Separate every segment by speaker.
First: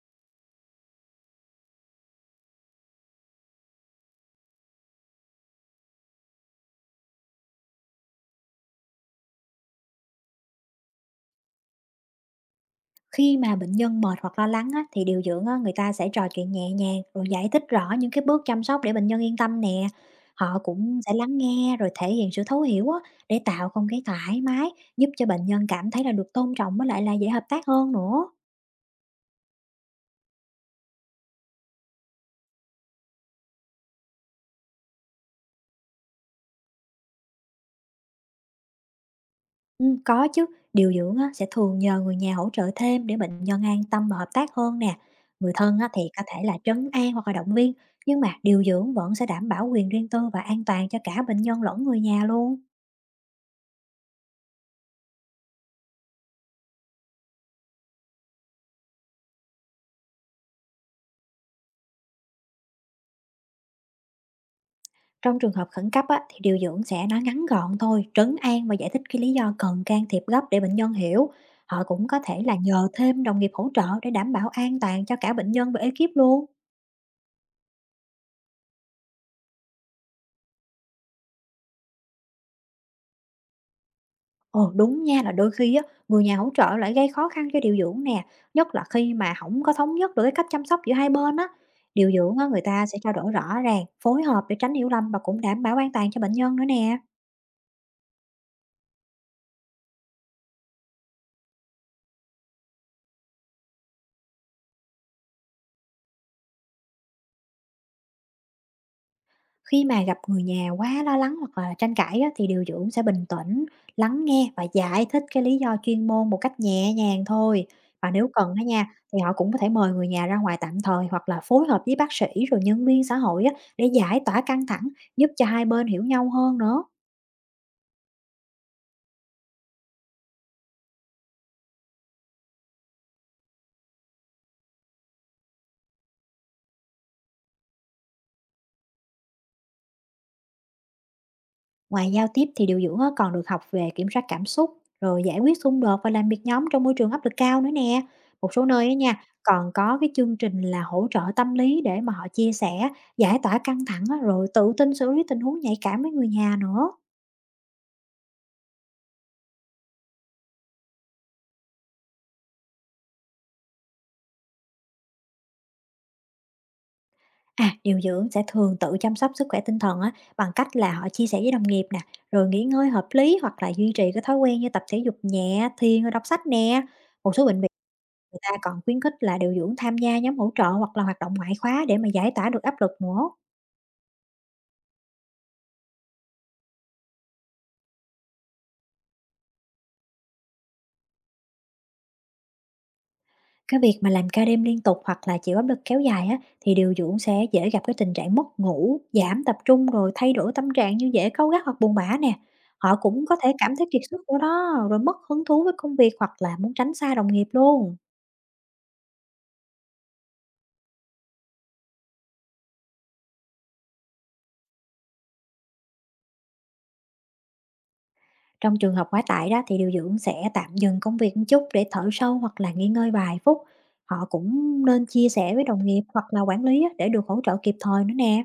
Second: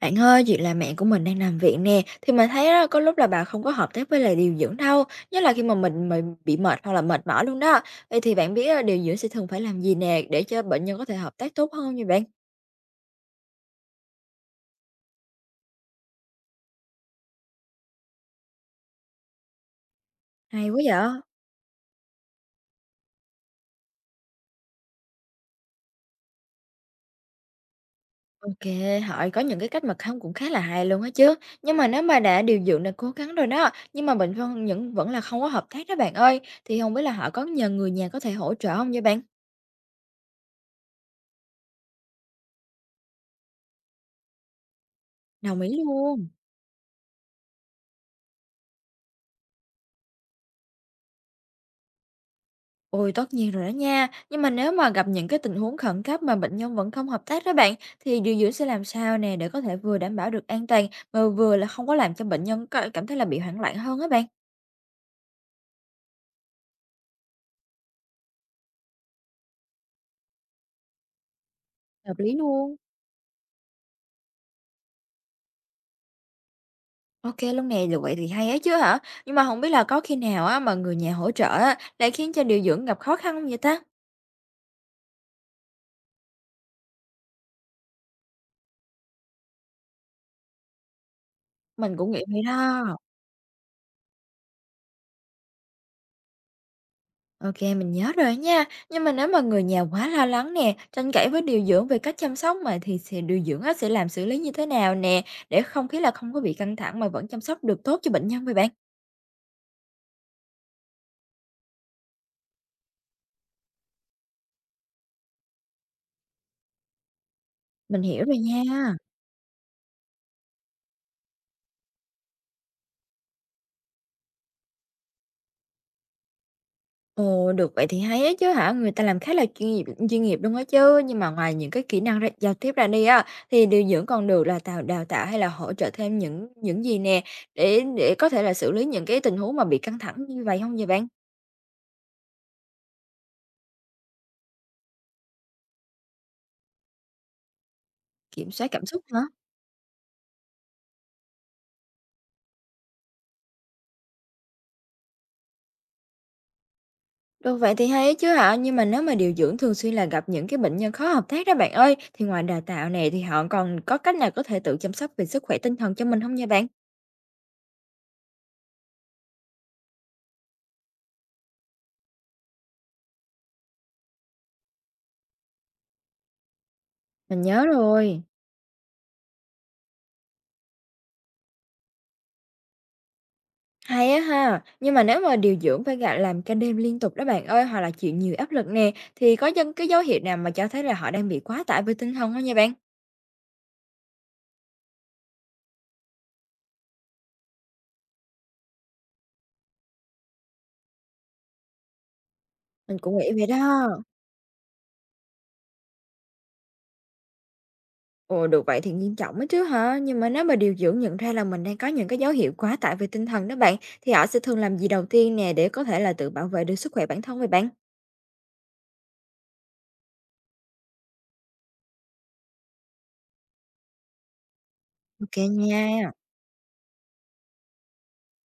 Speaker 1: Bạn ơi, chuyện là mẹ của mình đang nằm viện nè, thì mình thấy á, có lúc là bà không có hợp tác với lại điều dưỡng đâu, nhất là khi mà mình bị mệt hoặc là mệt mỏi luôn đó. Vậy thì bạn biết á, điều dưỡng sẽ thường phải làm gì nè để cho bệnh nhân có thể hợp tác tốt hơn nha bạn?
Speaker 2: Khi mà bệnh nhân mệt hoặc lo lắng á, thì điều dưỡng á, người ta sẽ trò chuyện nhẹ nhàng rồi giải thích rõ những cái bước chăm sóc để bệnh nhân yên tâm nè. Họ
Speaker 1: Hay quá
Speaker 2: cũng sẽ
Speaker 1: vậy.
Speaker 2: lắng nghe rồi thể hiện sự thấu hiểu á, để tạo không khí thoải mái, giúp cho bệnh nhân cảm thấy là được tôn trọng với lại là dễ hợp tác hơn nữa.
Speaker 1: Ok, họ có những cái cách mà không cũng khá là hay luôn á chứ. Nhưng mà nếu mà đã điều dưỡng đã cố gắng rồi đó, nhưng mà bệnh nhân những vẫn là không có hợp tác đó bạn ơi, thì không biết là họ có nhờ người nhà có thể hỗ trợ không vậy bạn?
Speaker 2: Ừ, có chứ, điều dưỡng á, sẽ thường nhờ người nhà hỗ trợ thêm để bệnh nhân an tâm và hợp tác hơn nè. Người
Speaker 1: Đồng
Speaker 2: thân
Speaker 1: ý
Speaker 2: á, thì có
Speaker 1: luôn.
Speaker 2: thể là trấn an hoặc là động viên, nhưng mà điều dưỡng vẫn sẽ đảm bảo quyền riêng tư và an toàn cho cả bệnh nhân lẫn người nhà luôn.
Speaker 1: Ôi, tất nhiên rồi đó nha. Nhưng mà nếu mà gặp những cái tình huống khẩn cấp mà bệnh nhân vẫn không hợp tác đó bạn, thì điều dưỡng sẽ làm sao nè để có thể vừa đảm bảo được an toàn mà vừa là không có làm cho bệnh nhân cảm thấy là bị hoảng loạn hơn á bạn?
Speaker 2: Trong trường hợp khẩn cấp á, thì điều dưỡng sẽ nói ngắn gọn thôi, trấn an và giải thích cái lý do cần can thiệp gấp để bệnh nhân hiểu. Họ cũng
Speaker 1: Hợp
Speaker 2: có
Speaker 1: lý
Speaker 2: thể là
Speaker 1: luôn.
Speaker 2: nhờ thêm đồng nghiệp hỗ trợ để đảm bảo an toàn cho cả bệnh nhân và ekip luôn.
Speaker 1: Ok luôn nè, được vậy thì hay ấy chứ hả? Nhưng mà không biết là có khi nào á mà người nhà hỗ trợ á lại khiến cho điều dưỡng gặp khó khăn không vậy ta?
Speaker 2: Ồ đúng nha, là đôi khi á, người nhà hỗ trợ lại gây khó khăn cho điều dưỡng nè, nhất là khi mà không có thống nhất được cái cách chăm sóc giữa hai bên á.
Speaker 1: Mình cũng
Speaker 2: Điều
Speaker 1: nghĩ
Speaker 2: dưỡng
Speaker 1: vậy
Speaker 2: á, người ta
Speaker 1: đó.
Speaker 2: sẽ trao đổi rõ ràng, phối hợp để tránh hiểu lầm và cũng đảm bảo an toàn cho bệnh nhân nữa nè.
Speaker 1: OK, mình nhớ rồi nha. Nhưng mà nếu mà người nhà quá lo lắng nè, tranh cãi với điều dưỡng về cách chăm sóc mà thì sẽ điều dưỡng á sẽ làm xử lý như thế nào nè, để không khí là không có bị căng thẳng mà vẫn chăm sóc được tốt cho bệnh nhân vậy bạn?
Speaker 2: Khi mà gặp người nhà quá lo lắng hoặc là tranh cãi á, thì điều dưỡng sẽ bình tĩnh, lắng nghe và giải thích cái lý do chuyên môn một cách nhẹ nhàng thôi.
Speaker 1: Mình
Speaker 2: Và
Speaker 1: hiểu
Speaker 2: nếu
Speaker 1: rồi
Speaker 2: cần đó nha,
Speaker 1: nha.
Speaker 2: thì họ cũng có thể mời người nhà ra ngoài tạm thời hoặc là phối hợp với bác sĩ rồi nhân viên xã hội á, để giải tỏa căng thẳng, giúp cho hai bên hiểu nhau hơn nữa.
Speaker 1: Ồ, được vậy thì hay ấy chứ hả? Người ta làm khá là chuyên nghiệp luôn á chứ. Nhưng mà ngoài những cái kỹ năng ra, giao tiếp ra đi á thì điều dưỡng còn được là đào tạo hay là hỗ trợ thêm những gì nè để có thể là xử lý những cái tình huống mà bị căng thẳng như vậy không vậy bạn?
Speaker 2: Ngoài giao tiếp thì điều dưỡng á, còn được học về kiểm soát cảm xúc, rồi giải quyết xung đột và làm việc nhóm trong môi trường áp lực cao nữa nè.
Speaker 1: Kiểm
Speaker 2: Một số
Speaker 1: soát cảm
Speaker 2: nơi á
Speaker 1: xúc hả?
Speaker 2: nha, còn có cái chương trình là hỗ trợ tâm lý để mà họ chia sẻ, giải tỏa căng thẳng á, rồi tự tin xử lý tình huống nhạy cảm với người nhà nữa.
Speaker 1: Được vậy thì hay ấy chứ ạ, nhưng mà nếu mà điều dưỡng thường xuyên là gặp những cái bệnh nhân khó hợp tác đó bạn ơi, thì ngoài đào tạo này thì họ còn có cách nào có thể tự chăm sóc về sức khỏe tinh thần cho mình không nha bạn?
Speaker 2: À, điều dưỡng sẽ thường tự chăm sóc sức khỏe tinh thần á, bằng cách là họ chia sẻ với đồng nghiệp nè, rồi nghỉ ngơi hợp lý hoặc là duy trì cái thói quen như tập thể dục nhẹ, thiền, rồi đọc sách nè. Một
Speaker 1: Mình
Speaker 2: số bệnh
Speaker 1: nhớ
Speaker 2: viện
Speaker 1: rồi.
Speaker 2: người ta còn khuyến khích là điều dưỡng tham gia nhóm hỗ trợ hoặc là hoạt động ngoại khóa để mà giải tỏa được áp lực nữa.
Speaker 1: Hay á ha, nhưng mà nếu mà điều dưỡng phải gặp làm ca đêm liên tục đó bạn ơi, hoặc là chịu nhiều áp lực nè, thì có những cái dấu hiệu nào mà cho thấy là họ đang bị quá tải về tinh thần không nha bạn?
Speaker 2: Cái việc mà làm ca đêm liên tục hoặc là chịu áp lực kéo dài á, thì điều dưỡng sẽ dễ gặp cái tình trạng mất ngủ, giảm tập trung rồi thay đổi tâm trạng như dễ cáu gắt hoặc buồn bã nè. Họ
Speaker 1: Mình cũng
Speaker 2: cũng
Speaker 1: nghĩ
Speaker 2: có
Speaker 1: vậy
Speaker 2: thể cảm thấy
Speaker 1: đó.
Speaker 2: kiệt sức nữa đó, rồi mất hứng thú với công việc hoặc là muốn tránh xa đồng nghiệp luôn.
Speaker 1: Ồ, được vậy thì nghiêm trọng ấy chứ hả? Nhưng mà nếu mà điều dưỡng nhận ra là mình đang có những cái dấu hiệu quá tải về tinh thần đó bạn, thì họ sẽ thường làm gì đầu tiên nè để có thể là tự bảo vệ được sức khỏe bản thân vậy bạn?
Speaker 2: Trong trường hợp quá tải đó thì điều dưỡng sẽ tạm dừng công việc một chút để thở sâu hoặc là nghỉ ngơi vài phút. Họ cũng nên chia
Speaker 1: Ok
Speaker 2: sẻ với đồng nghiệp
Speaker 1: nha.
Speaker 2: hoặc là quản lý á, để được hỗ trợ kịp thời nữa nè.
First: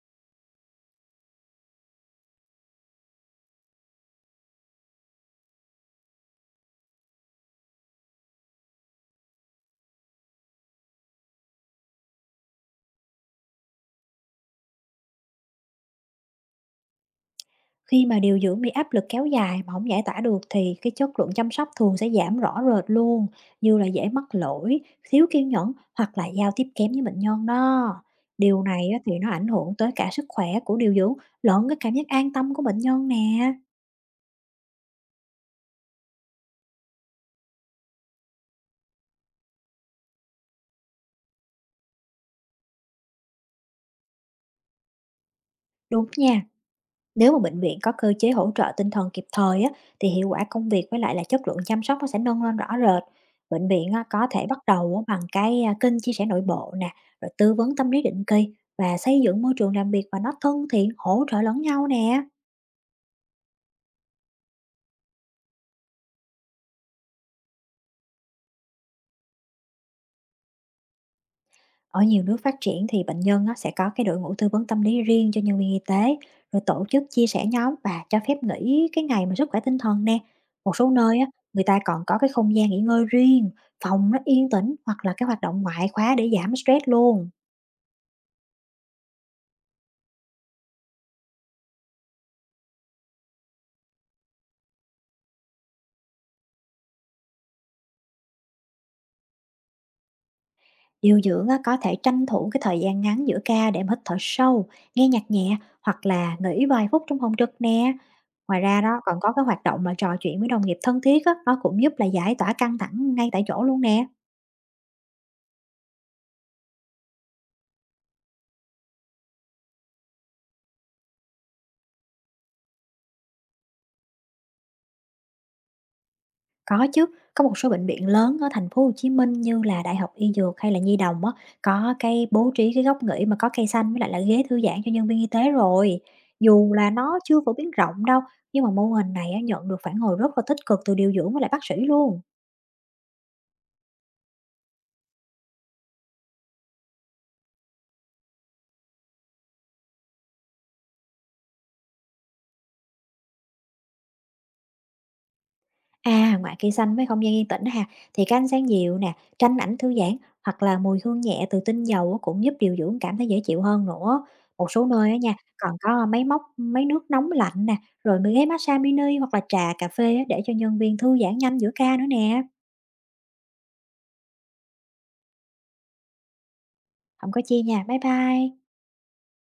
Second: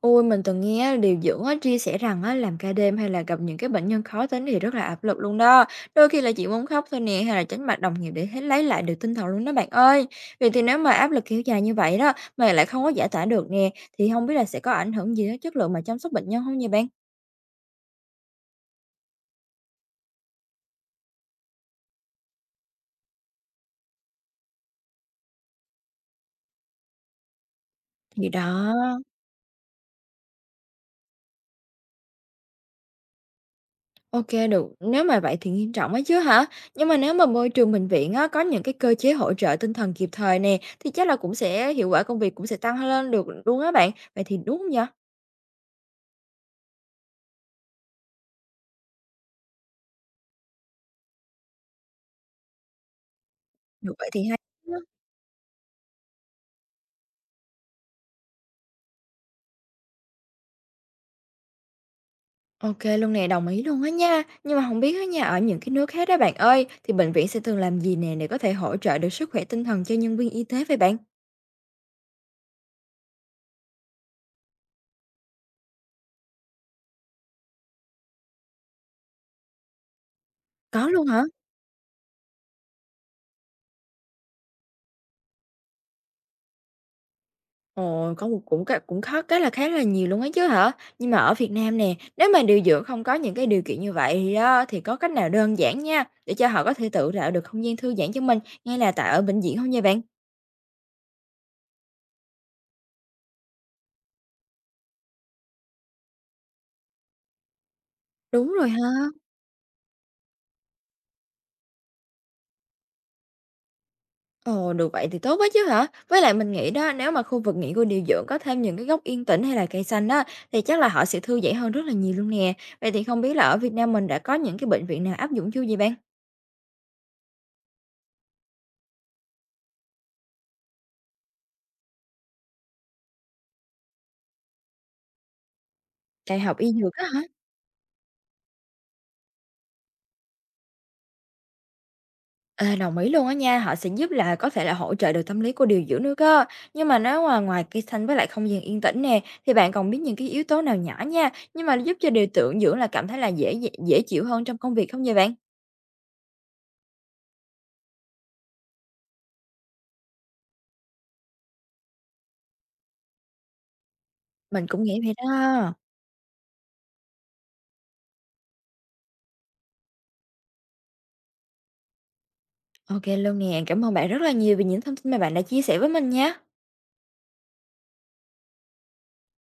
Speaker 1: Ôi, mình từng nghe điều dưỡng á, chia sẻ rằng á, làm ca đêm hay là gặp những cái bệnh nhân khó tính thì rất là áp lực luôn đó. Đôi khi là chỉ muốn khóc thôi nè, hay là tránh mặt đồng nghiệp để hết lấy lại được tinh thần luôn đó bạn ơi. Vậy thì nếu mà áp lực kéo dài như vậy đó, mà lại không có giải tỏa được nè, thì không biết là sẽ có ảnh hưởng gì đến chất lượng mà chăm sóc bệnh nhân không nha bạn?
Speaker 2: Khi mà điều dưỡng bị áp lực kéo dài mà không giải tỏa được thì cái chất lượng chăm sóc thường sẽ giảm rõ rệt luôn, như là dễ mắc lỗi, thiếu kiên nhẫn hoặc là giao tiếp kém với bệnh nhân đó.
Speaker 1: Thì
Speaker 2: Điều
Speaker 1: đó.
Speaker 2: này á thì nó ảnh hưởng tới cả sức khỏe của điều dưỡng lẫn cái cảm giác an tâm của bệnh nhân nè.
Speaker 1: OK được, nếu mà vậy thì nghiêm trọng ấy chứ hả? Nhưng mà nếu mà môi trường bệnh viện á, có những cái cơ chế hỗ trợ tinh thần kịp thời nè, thì chắc là cũng sẽ hiệu quả công việc cũng sẽ tăng lên được luôn á bạn, vậy thì đúng hông vậy?
Speaker 2: Đúng nha. Nếu mà bệnh viện có cơ chế hỗ trợ tinh thần kịp thời á, thì hiệu quả công việc với lại là chất lượng chăm sóc nó sẽ nâng lên rõ rệt. Bệnh viện
Speaker 1: Được,
Speaker 2: á,
Speaker 1: vậy
Speaker 2: có
Speaker 1: thì hay
Speaker 2: thể bắt
Speaker 1: quá.
Speaker 2: đầu á, bằng cái kênh chia sẻ nội bộ nè, rồi tư vấn tâm lý định kỳ và xây dựng môi trường làm việc và nó thân thiện, hỗ trợ lẫn nhau nè.
Speaker 1: Ô luôn nè, đồng ý luôn á nha. Nhưng mà không biết á nha, ở những cái nước khác đó bạn ơi, thì bệnh viện sẽ thường làm gì nè để có thể hỗ trợ được sức khỏe tinh thần cho nhân viên y tế vậy bạn?
Speaker 2: Ở nhiều nước phát triển thì bệnh nhân á, sẽ có cái đội ngũ tư vấn tâm lý riêng cho nhân viên y tế, rồi tổ chức chia sẻ nhóm và cho phép nghỉ cái ngày mà sức khỏe tinh thần nè. Một
Speaker 1: Có
Speaker 2: số
Speaker 1: luôn
Speaker 2: nơi
Speaker 1: hả?
Speaker 2: á, người ta còn có cái không gian nghỉ ngơi riêng, phòng nó yên tĩnh hoặc là cái hoạt động ngoại khóa để giảm stress luôn.
Speaker 1: Ồ, có một cũng cái cũng khá cái là khá là nhiều luôn ấy chứ hả? Nhưng mà ở Việt Nam nè, nếu mà điều dưỡng không có những cái điều kiện như vậy thì đó, thì có cách nào đơn giản nha, để cho họ có thể tự tạo được không gian thư giãn cho mình, ngay là tại ở bệnh viện không nha bạn?
Speaker 2: Điều dưỡng á, có thể tranh thủ cái thời gian ngắn giữa ca để mà hít thở sâu, nghe nhạc nhẹ hoặc là nghỉ vài phút trong phòng trực nè.
Speaker 1: Đúng
Speaker 2: Ngoài
Speaker 1: rồi ha.
Speaker 2: ra đó còn có cái hoạt động mà trò chuyện với đồng nghiệp thân thiết á, nó cũng giúp là giải tỏa căng thẳng ngay tại chỗ luôn nè.
Speaker 1: Ồ, được vậy thì tốt quá chứ hả? Với lại mình nghĩ đó, nếu mà khu vực nghỉ của điều dưỡng có thêm những cái góc yên tĩnh hay là cây xanh đó, thì chắc là họ sẽ thư giãn hơn rất là nhiều luôn nè. Vậy thì không biết là ở Việt Nam mình đã có những cái bệnh viện nào áp dụng chưa vậy bạn?
Speaker 2: Có chứ, có một số bệnh viện lớn ở thành phố Hồ Chí Minh như là Đại học Y Dược hay là Nhi đồng á, có cái bố trí cái góc nghỉ mà có cây xanh với lại là ghế thư giãn cho nhân viên y tế rồi.
Speaker 1: Đại học Y
Speaker 2: Dù là
Speaker 1: Dược á
Speaker 2: nó
Speaker 1: hả?
Speaker 2: chưa phổ biến rộng đâu, nhưng mà mô hình này á, nhận được phản hồi rất là tích cực từ điều dưỡng với lại bác sĩ luôn.
Speaker 1: Ê, đồng ý luôn á nha, họ sẽ giúp là có thể là hỗ trợ được tâm lý của điều dưỡng nữa cơ. Nhưng mà nếu mà ngoài cây xanh với lại không gian yên tĩnh nè, thì bạn còn biết những cái yếu tố nào nhỏ nha, nhưng mà giúp cho điều dưỡng dưỡng là cảm thấy là dễ dễ dễ chịu hơn trong công việc không vậy bạn?
Speaker 2: À, ngoài cây xanh với không gian yên tĩnh ha, thì cái ánh sáng dịu nè, tranh ảnh thư giãn hoặc là mùi hương nhẹ từ tinh dầu á cũng giúp điều dưỡng cảm thấy dễ chịu hơn nữa.
Speaker 1: Mình
Speaker 2: Một
Speaker 1: cũng
Speaker 2: số
Speaker 1: nghĩ
Speaker 2: nơi
Speaker 1: vậy
Speaker 2: á nha,
Speaker 1: đó.
Speaker 2: còn có máy móc, máy nước nóng lạnh nè, rồi mấy ghế massage mini hoặc là trà cà phê á để cho nhân viên thư giãn nhanh giữa ca nữa nè.
Speaker 1: Ok luôn nè, cảm ơn bạn rất là nhiều vì những thông tin mà bạn đã chia sẻ với mình nha.
Speaker 2: Không có chi nha. Bye bye.